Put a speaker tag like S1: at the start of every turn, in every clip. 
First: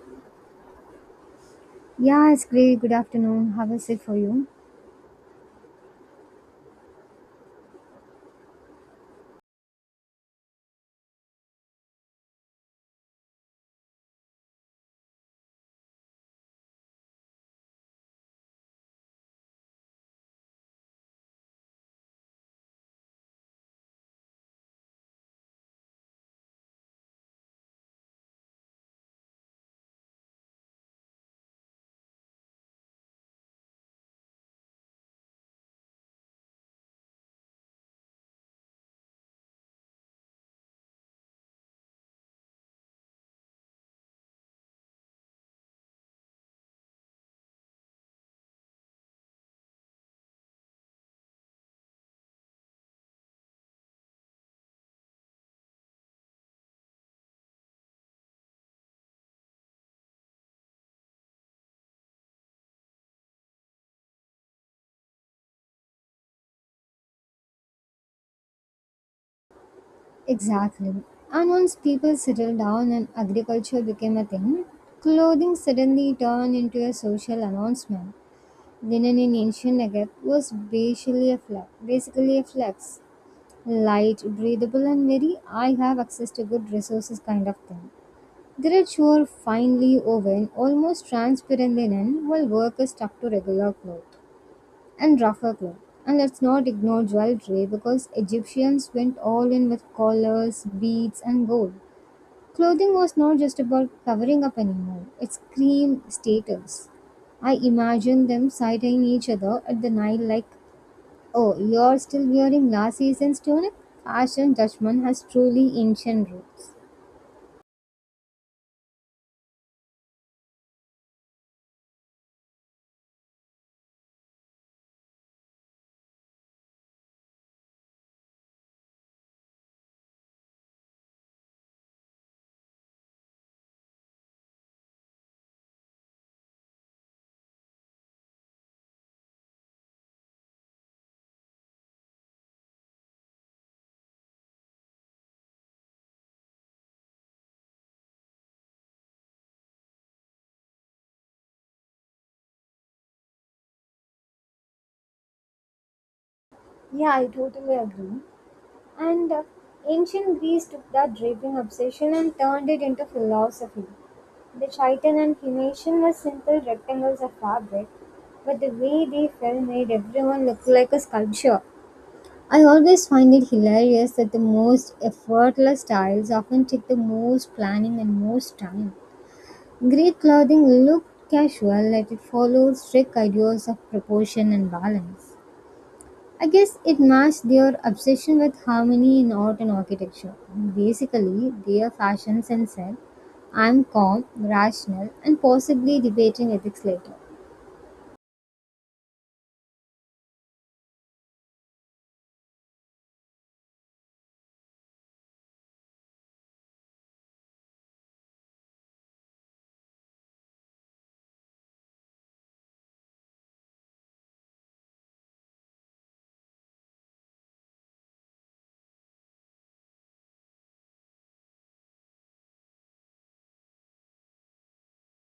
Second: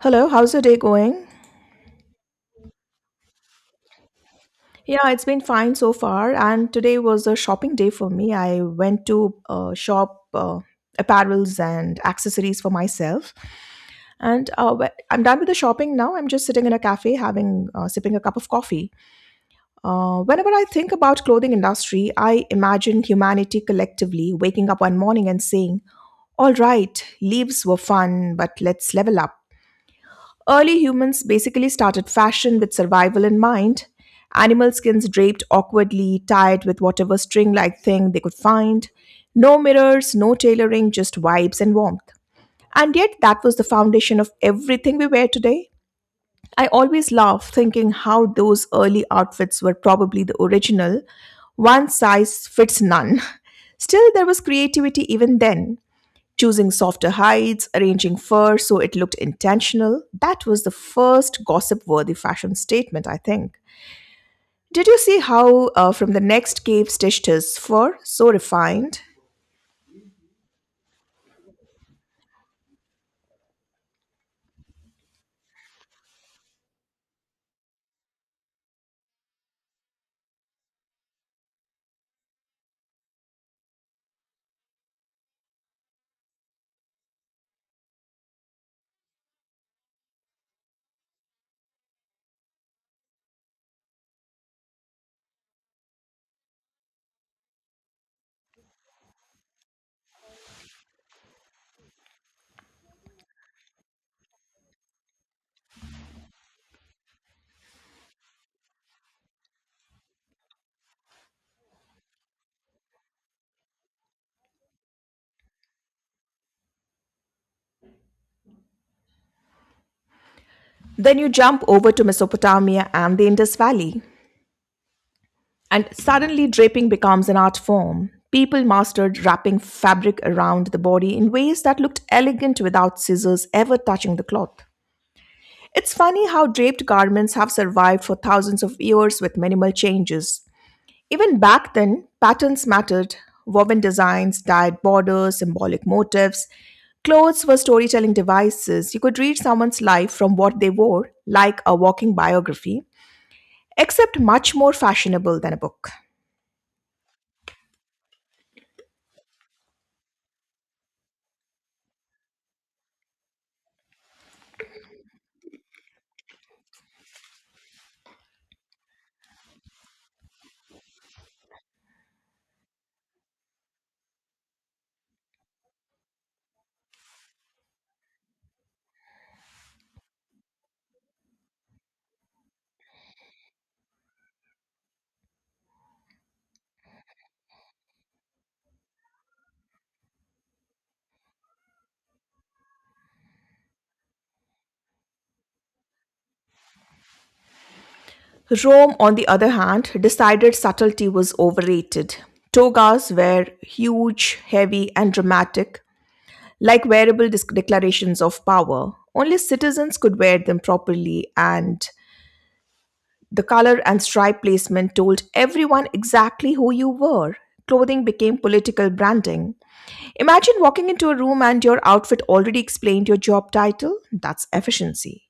S1: Hello, how's your day going?
S2: Yeah, it's great. Good afternoon. How is it for you?
S1: Yeah, it's been fine so far. And today was a shopping day for me. I went to shop apparels and accessories for myself. And I'm done with the shopping now. I'm just sitting in a cafe, having sipping a cup of coffee. Whenever I think about clothing industry, I imagine humanity collectively waking up one morning and saying, "All right, leaves were fun, but let's level up." Early humans basically started fashion with survival in mind. Animal skins draped awkwardly, tied with whatever string like thing they could find. No mirrors, no tailoring, just vibes and warmth. And yet, that was the foundation of everything we wear today. I always laugh thinking how those early outfits were probably the original. One size fits none. Still, there was creativity even then, choosing softer hides, arranging fur so it looked intentional. That was the first gossip worthy fashion statement, I think. Did you see how from the next cave stitched his fur, so refined?
S2: Exactly. And once people settled down and agriculture became a thing, clothing suddenly turned into a social announcement. Linen in ancient Egypt was basically a flex, light, breathable, and very I have access to good resources kind of thing. Threads were finely woven, almost transparent linen, while workers stuck to regular clothes and rougher cloth. And let's not ignore jewelry because Egyptians went all in with collars, beads, and gold. Clothing was not just about covering up anymore, it screamed status. I imagine them sighting each other at the Nile like, oh, you're still wearing last season's tunic? Fashion judgment has truly ancient roots.
S1: Then you jump over to Mesopotamia and the Indus Valley, and suddenly draping becomes an art form. People mastered wrapping fabric around the body in ways that looked elegant without scissors ever touching the cloth. It's funny how draped garments have survived for thousands of years with minimal changes. Even back then, patterns mattered. Woven designs, dyed borders, symbolic motifs. Clothes were storytelling devices. You could read someone's life from what they wore, like a walking biography, except much more fashionable than a book.
S2: Yeah, I totally agree. And ancient Greece took that draping obsession and turned it into philosophy. The chiton and Phoenician were simple rectangles of fabric, but the way they fell made everyone look like a sculpture. I always find it hilarious that the most effortless styles often take the most planning and most time. Greek clothing looked casual, yet it followed strict ideas of proportion and balance. I guess it masks their obsession with harmony in art and architecture. Basically, their fashion sense said, I'm calm, rational, and possibly debating ethics later.
S1: Rome, on the other hand, decided subtlety was overrated. Togas were huge, heavy, and dramatic, like wearable declarations of power. Only citizens could wear them properly, and the color and stripe placement told everyone exactly who you were. Clothing became political branding. Imagine walking into a room and your outfit already explained your job title. That's efficiency.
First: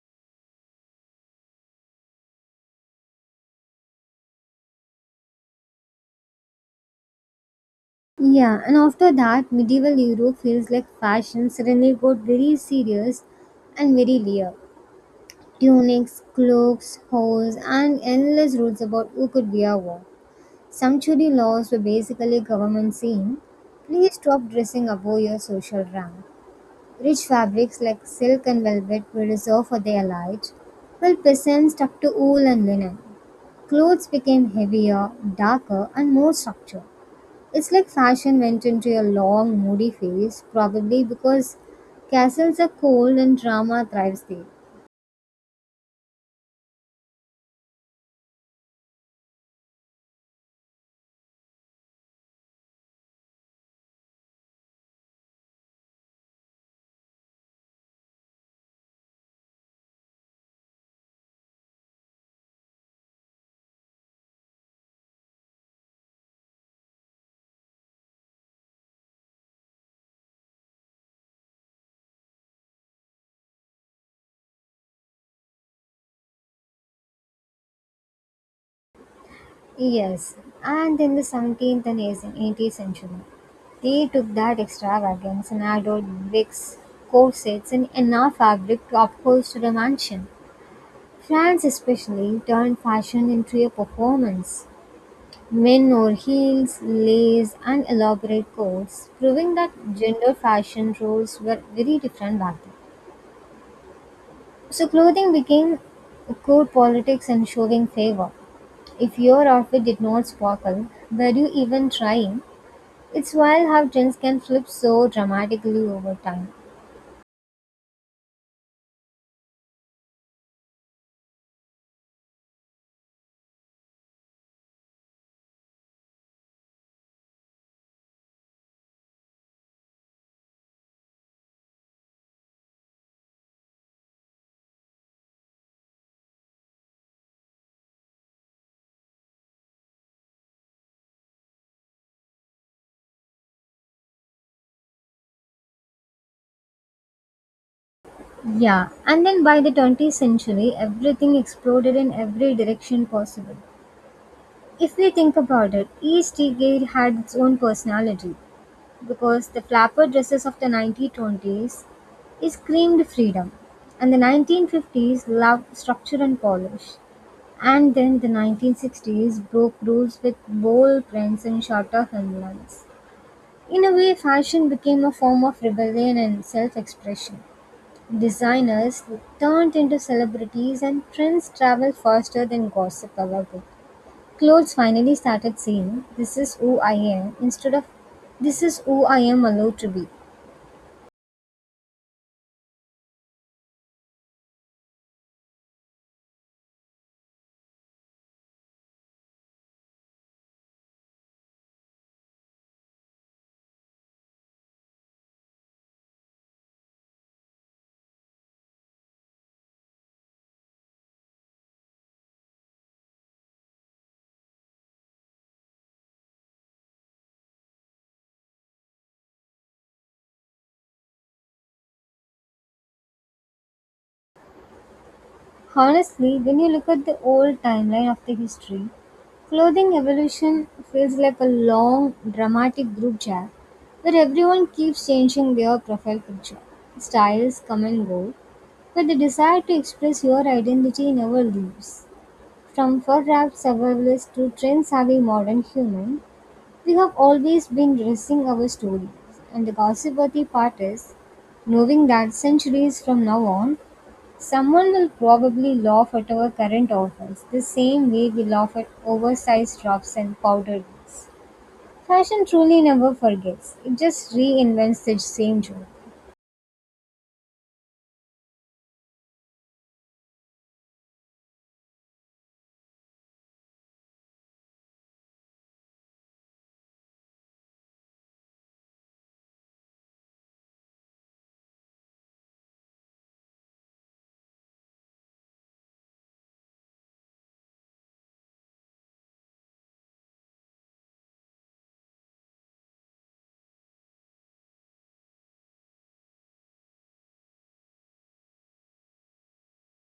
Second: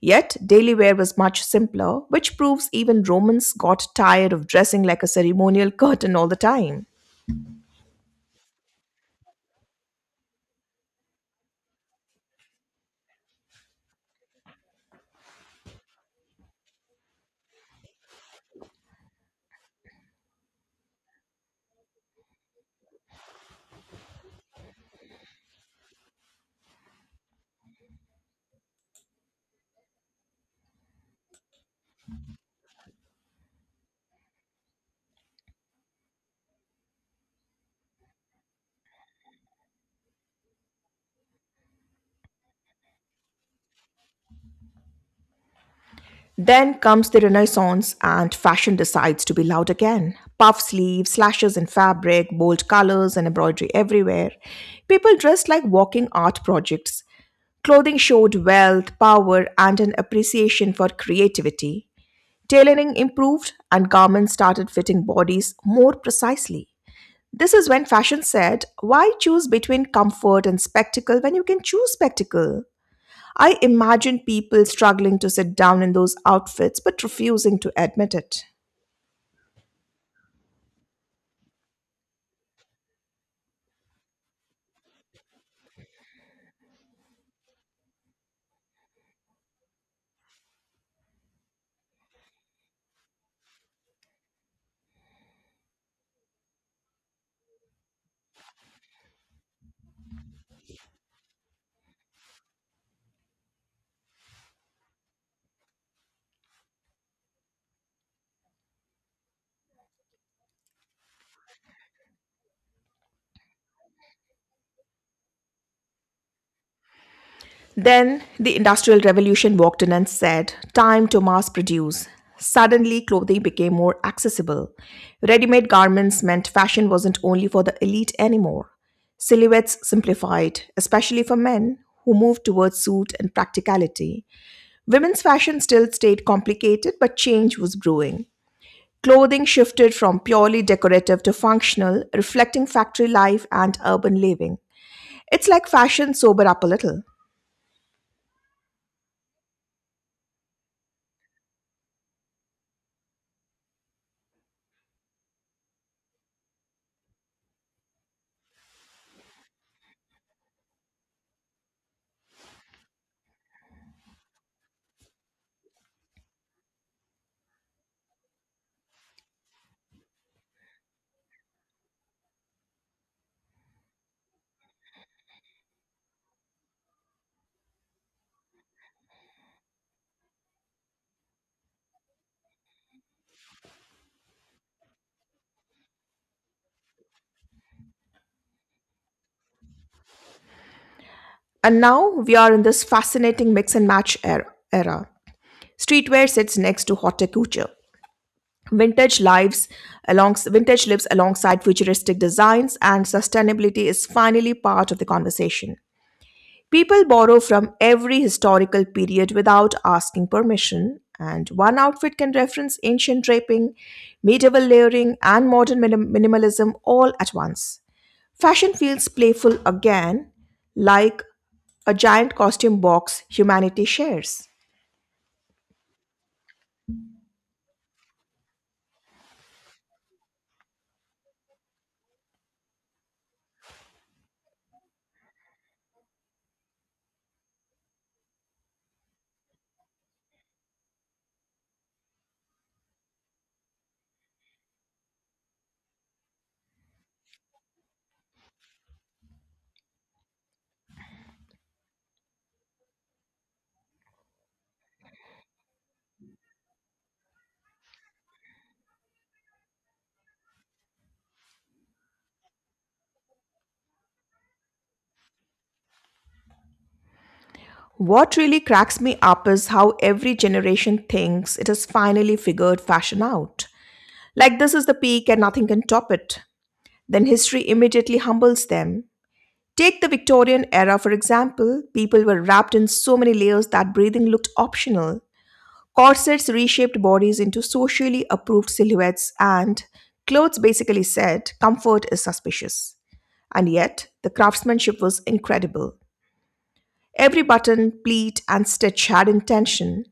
S1: Yet, daily wear was much simpler, which proves even Romans got tired of dressing like a ceremonial curtain all the time.
S2: Yeah, and after that, medieval Europe feels like fashion suddenly got very serious and very layered. Tunics, cloaks, hose, and endless rules about who could wear what. Sumptuary laws were basically government saying, please stop dressing above your social rank. Rich fabrics like silk and velvet were reserved for their light, while peasants stuck to wool and linen. Clothes became heavier, darker, and more structured. It's like fashion went into a long, moody phase, probably because castles are cold and drama thrives there.
S1: Then comes the Renaissance, and fashion decides to be loud again. Puff sleeves, slashes in fabric, bold colors, and embroidery everywhere. People dressed like walking art projects. Clothing showed wealth, power, and an appreciation for creativity. Tailoring improved, and garments started fitting bodies more precisely. This is when fashion said, why choose between comfort and spectacle when you can choose spectacle? I imagine people struggling to sit down in those outfits but refusing to admit it.
S2: Yes, and in the 17th and 18th century, they took that extravagance and added wigs, corsets, and enough fabric to upholster a mansion. France especially turned fashion into a performance. Men wore heels, lace, and elaborate coats, proving that gender fashion roles were very different back then. So clothing became court politics and showing favor. If your outfit did not sparkle, were you even trying? It's wild how trends can flip so dramatically over time.
S1: Then the Industrial Revolution walked in and said, time to mass produce. Suddenly, clothing became more accessible. Ready made garments meant fashion wasn't only for the elite anymore. Silhouettes simplified, especially for men who moved towards suit and practicality. Women's fashion still stayed complicated, but change was brewing. Clothing shifted from purely decorative to functional, reflecting factory life and urban living. It's like fashion sobered up a little.
S2: Yeah, and then by the 20th century, everything exploded in every direction possible. If we think about it, each decade had its own personality because the flapper dresses of the 1920s screamed freedom, and the 1950s loved structure and polish, and then the 1960s broke rules with bold prints and shorter hemlines. In a way, fashion became a form of rebellion and self expression. Designers turned into celebrities, and trends traveled faster than gossip ever could. Clothes finally started saying, "This is who I am," instead of, "This is who I am allowed to be."
S1: And now we are in this fascinating mix and match era. Streetwear sits next to haute couture. Vintage lives Vintage lives alongside futuristic designs, and sustainability is finally part of the conversation. People borrow from every historical period without asking permission, and one outfit can reference ancient draping, medieval layering, and modern minimalism all at once. Fashion feels playful again, like a giant costume box humanity shares.
S2: Honestly, when you look at the old timeline of the history, clothing evolution feels like a long, dramatic group chat where everyone keeps changing their profile picture. Styles come and go, but the desire to express your identity never leaves. From fur-wrapped survivalist to trend-savvy modern human, we have always been dressing our stories, and the gossipy part is knowing that centuries from now on, someone will probably laugh at our current offers the same way we laugh at oversized drops and powdered wigs. Fashion truly never forgets, it just reinvents the same joke.
S1: What really cracks me up is how every generation thinks it has finally figured fashion out. Like this is the peak and nothing can top it. Then history immediately humbles them. Take the Victorian era, for example. People were wrapped in so many layers that breathing looked optional. Corsets reshaped bodies into socially approved silhouettes, and clothes basically said, comfort is suspicious. And yet, the craftsmanship was incredible. Every button, pleat, and stitch had intention.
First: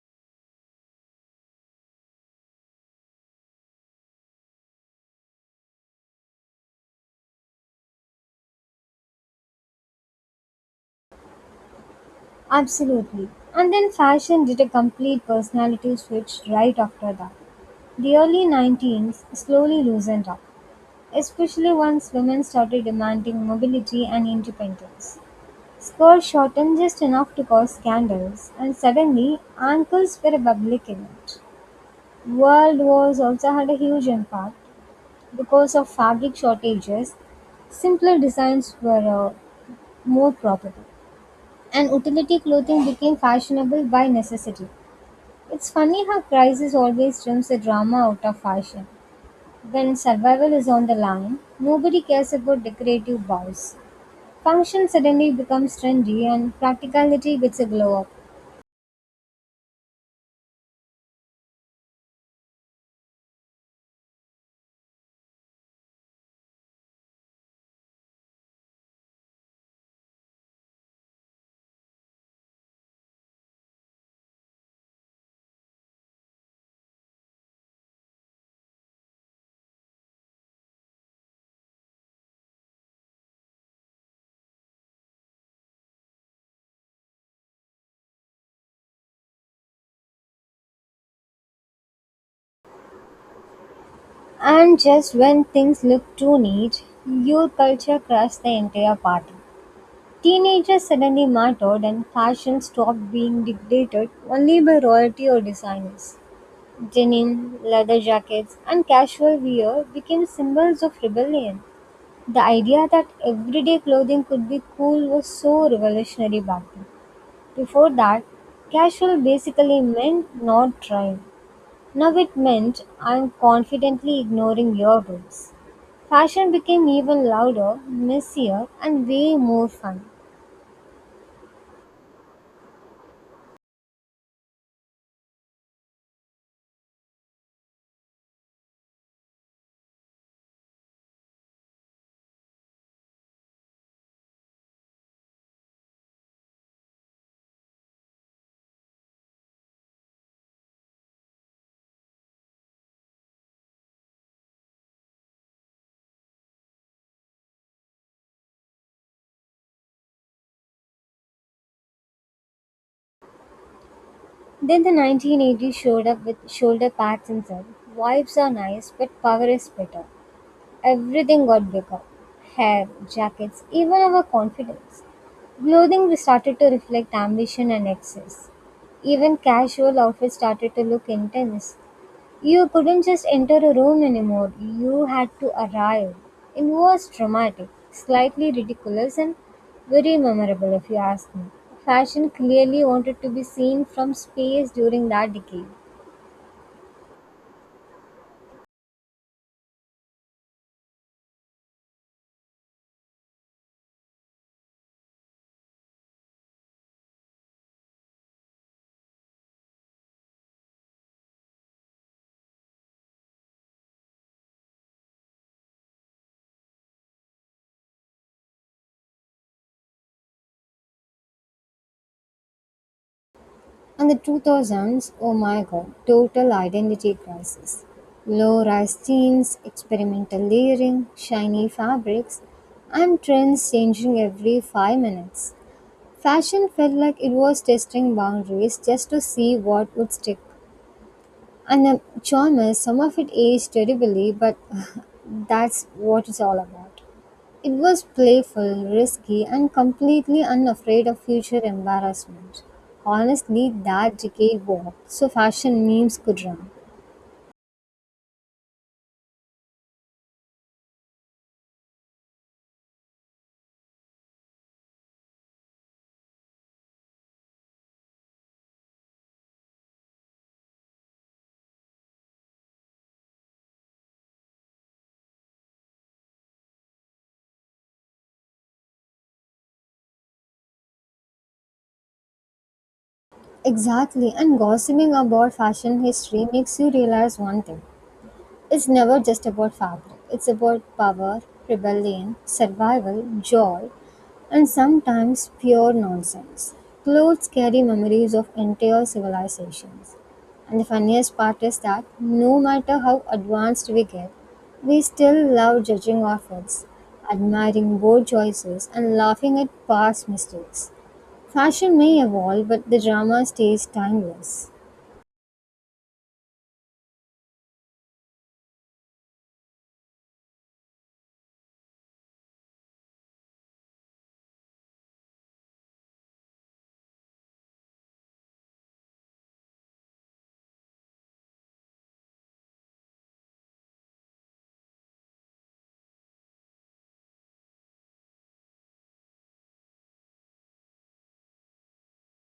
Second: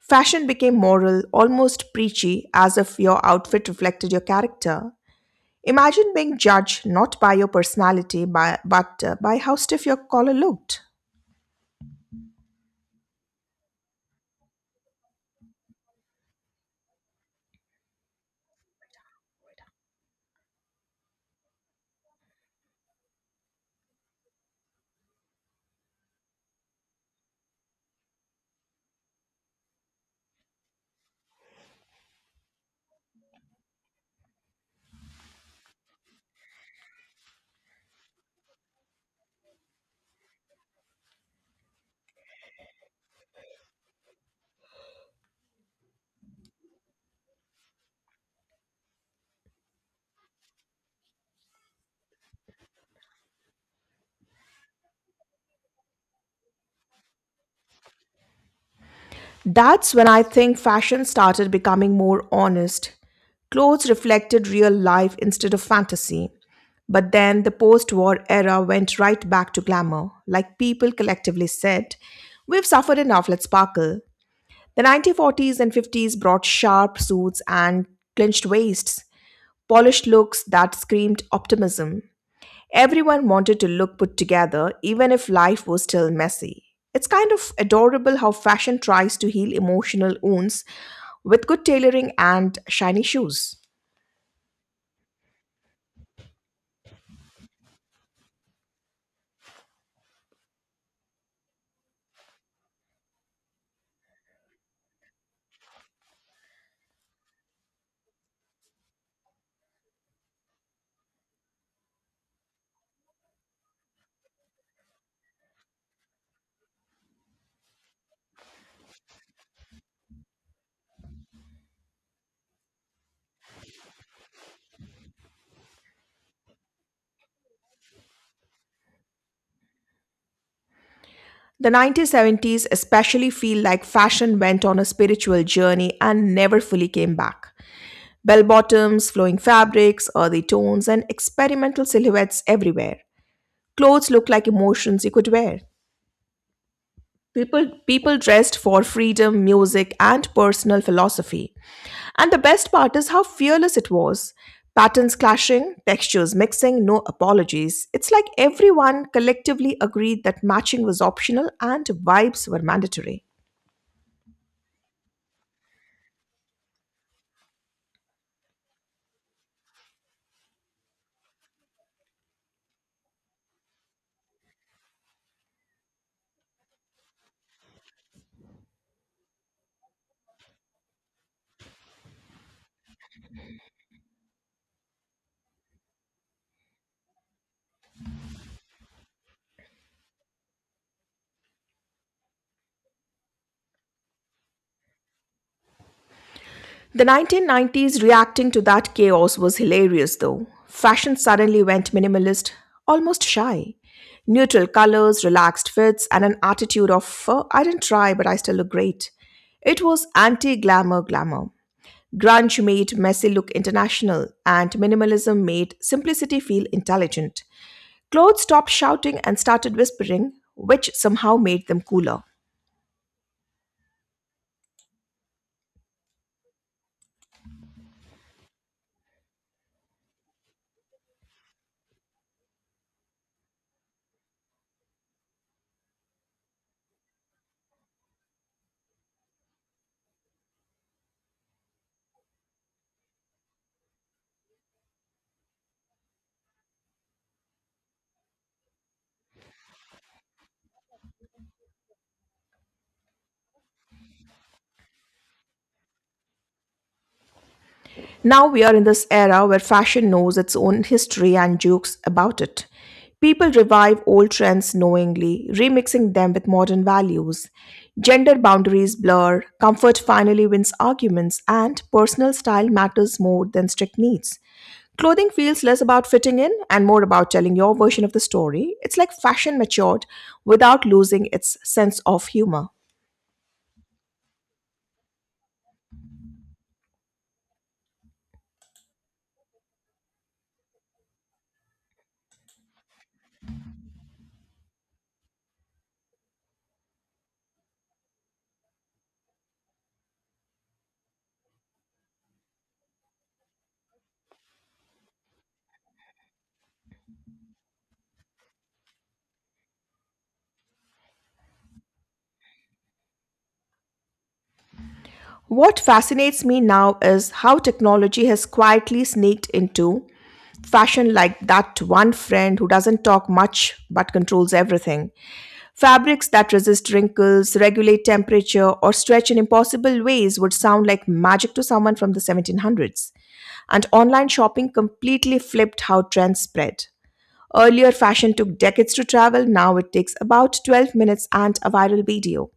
S1: Fashion became moral, almost preachy, as if your outfit reflected your character. Imagine being judged not by your personality, but by how stiff your collar looked.
S2: Absolutely. And then fashion did a complete personality switch right after that. The early 19s slowly loosened up, especially once women started demanding mobility and independence. Skirts shortened just enough to cause scandals, and suddenly ankles were a public event. World wars also had a huge impact because of fabric shortages. Simpler designs were more probable, and utility clothing became fashionable by necessity. It's funny how crisis always trims the drama out of fashion. When survival is on the line, nobody cares about decorative bows. Function suddenly becomes trendy and practicality gets a glow-up.
S1: That's when I think fashion started becoming more honest. Clothes reflected real life instead of fantasy. But then the post war era went right back to glamour. Like people collectively said, we've suffered enough, let's sparkle. The 1940s and 50s brought sharp suits and clinched waists, polished looks that screamed optimism. Everyone wanted to look put together, even if life was still messy. It's kind of adorable how fashion tries to heal emotional wounds with good tailoring and shiny shoes.
S2: And just when things look too neat, your culture crashed the entire party. Teenagers suddenly mattered and fashion stopped being dictated only by royalty or designers. Denim, leather jackets, and casual wear became symbols of rebellion. The idea that everyday clothing could be cool was so revolutionary back then. Before that, casual basically meant not trying. Now it meant I'm confidently ignoring your rules. Fashion became even louder, messier, and way more fun.
S1: The 1970s especially feel like fashion went on a spiritual journey and never fully came back. Bell bottoms, flowing fabrics, earthy tones, and experimental silhouettes everywhere. Clothes look like emotions you could wear. People dressed for freedom, music, and personal philosophy. And the best part is how fearless it was. Patterns clashing, textures mixing, no apologies. It's like everyone collectively agreed that matching was optional and vibes were mandatory.
S2: Then the 1980s showed up with shoulder pads and said, "Wives are nice, but power is better." Everything got bigger hair, jackets, even our confidence. Clothing started to reflect ambition and excess. Even casual outfits started to look intense. You couldn't just enter a room anymore, you had to arrive. It was dramatic, slightly ridiculous, and very memorable if you ask me. Fashion clearly wanted to be seen from space during that decade.
S1: The 1990s reacting to that chaos was hilarious though. Fashion suddenly went minimalist, almost shy. Neutral colors, relaxed fits, and an attitude of, I didn't try, but I still look great." It was anti glamour glamour. Grunge made messy look international, and minimalism made simplicity feel intelligent. Clothes stopped shouting and started whispering, which somehow made them cooler.
S2: And the 2000s, oh my god, total identity crisis. Low rise jeans, experimental layering, shiny fabrics, and trends changing every 5 minutes. Fashion felt like it was testing boundaries just to see what would stick. And then genres, some of it aged terribly, but that's what it's all about. It was playful, risky, and completely unafraid of future embarrassment. Honestly, that decade walked, so fashion memes could run.
S1: Now we are in this era where fashion knows its own history and jokes about it. People revive old trends knowingly, remixing them with modern values. Gender boundaries blur, comfort finally wins arguments, and personal style matters more than strict needs. Clothing feels less about fitting in and more about telling your version of the story. It's like fashion matured without losing its sense of humor.
S2: Exactly, and gossiping about fashion history makes you realize one thing: it's never just about fabric, it's about power, rebellion, survival, joy, and sometimes pure nonsense. Clothes carry memories of entire civilizations. And the funniest part is that no matter how advanced we get, we still love judging outfits, admiring bold choices, and laughing at past mistakes. Fashion may evolve, but the drama stays timeless.
S1: What fascinates me now is how technology has quietly sneaked into fashion like that one friend who doesn't talk much but controls everything. Fabrics that resist wrinkles, regulate temperature, or stretch in impossible ways would sound like magic to someone from the 1700s. And online shopping completely flipped how trends spread. Earlier, fashion took decades to travel, now it takes about 12 minutes and a viral video.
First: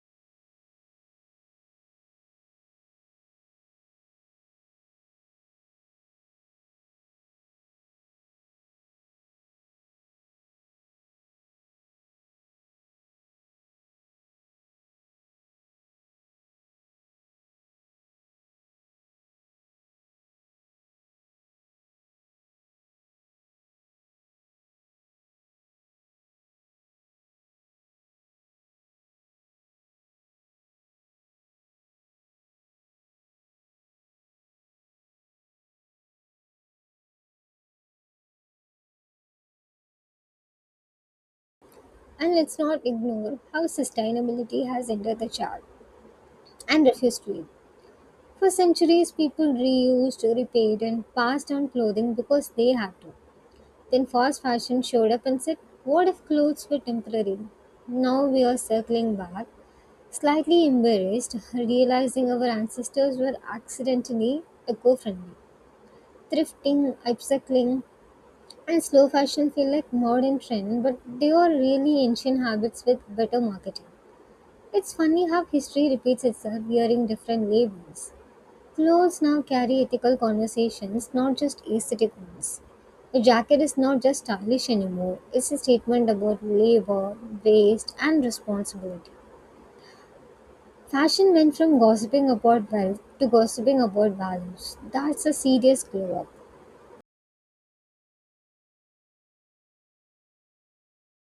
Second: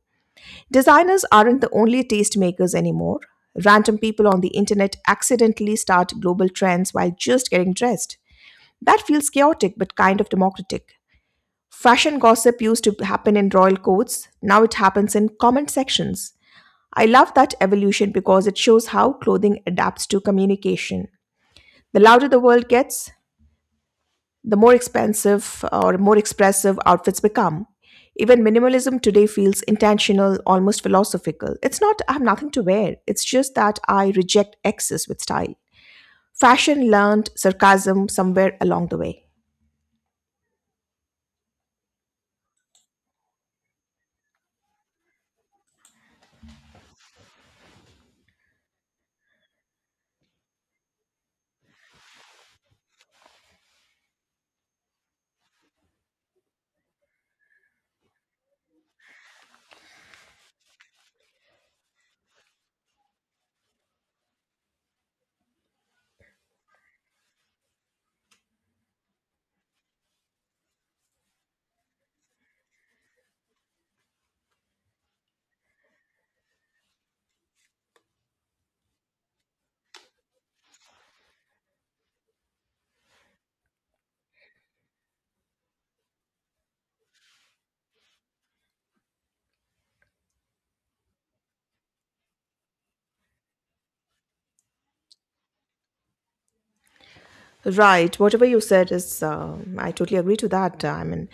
S1: Designers aren't the only tastemakers anymore. Random people on the internet accidentally start global trends while just getting dressed. That feels chaotic but kind of democratic. Fashion gossip used to happen in royal courts, now it happens in comment sections. I love that evolution because it shows how clothing adapts to communication. The louder the world gets, the more expensive or more expressive outfits become. Even minimalism today feels intentional, almost philosophical. It's not, I have nothing to wear, it's just that I reject excess with style. Fashion learned sarcasm somewhere along the way.
S2: And let's not ignore how sustainability has entered the chart and refused to it. For centuries, people reused, repaid, and passed on clothing because they had to. Then fast fashion showed up and said, "What if clothes were temporary?" Now we are circling back, slightly embarrassed, realizing our ancestors were accidentally eco friendly. Thrifting, upcycling, and slow fashion feel like modern trend, but they are really ancient habits with better marketing. It's funny how history repeats itself wearing different labels. Clothes now carry ethical conversations, not just aesthetic ones. A jacket is not just stylish anymore, it's a statement about labor, waste, and responsibility. Fashion went from gossiping about wealth to gossiping about values. That's a serious glow up.
S1: Right. Whatever you said is, I totally agree to that.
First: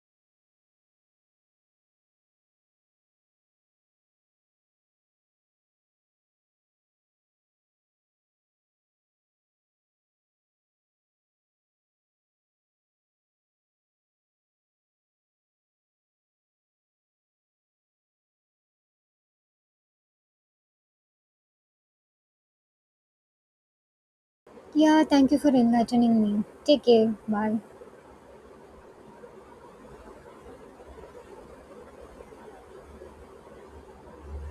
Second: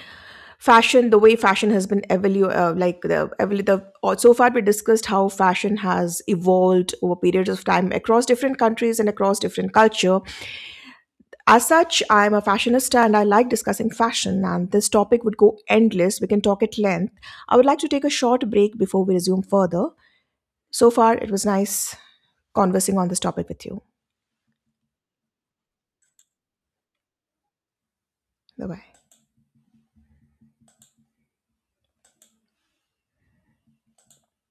S1: Fashion, the way fashion has been evolu like the, evolu- the or so far we discussed how fashion has evolved over periods of time across different countries and across different culture. As such, I'm a fashionista and I like discussing fashion, and this topic would go endless. We can talk at length. I would like to take a short break before we resume further. So far, it was nice conversing on this topic with you.
S2: Yeah, thank you for enlightening me. Take care. Bye.
S1: Bye bye.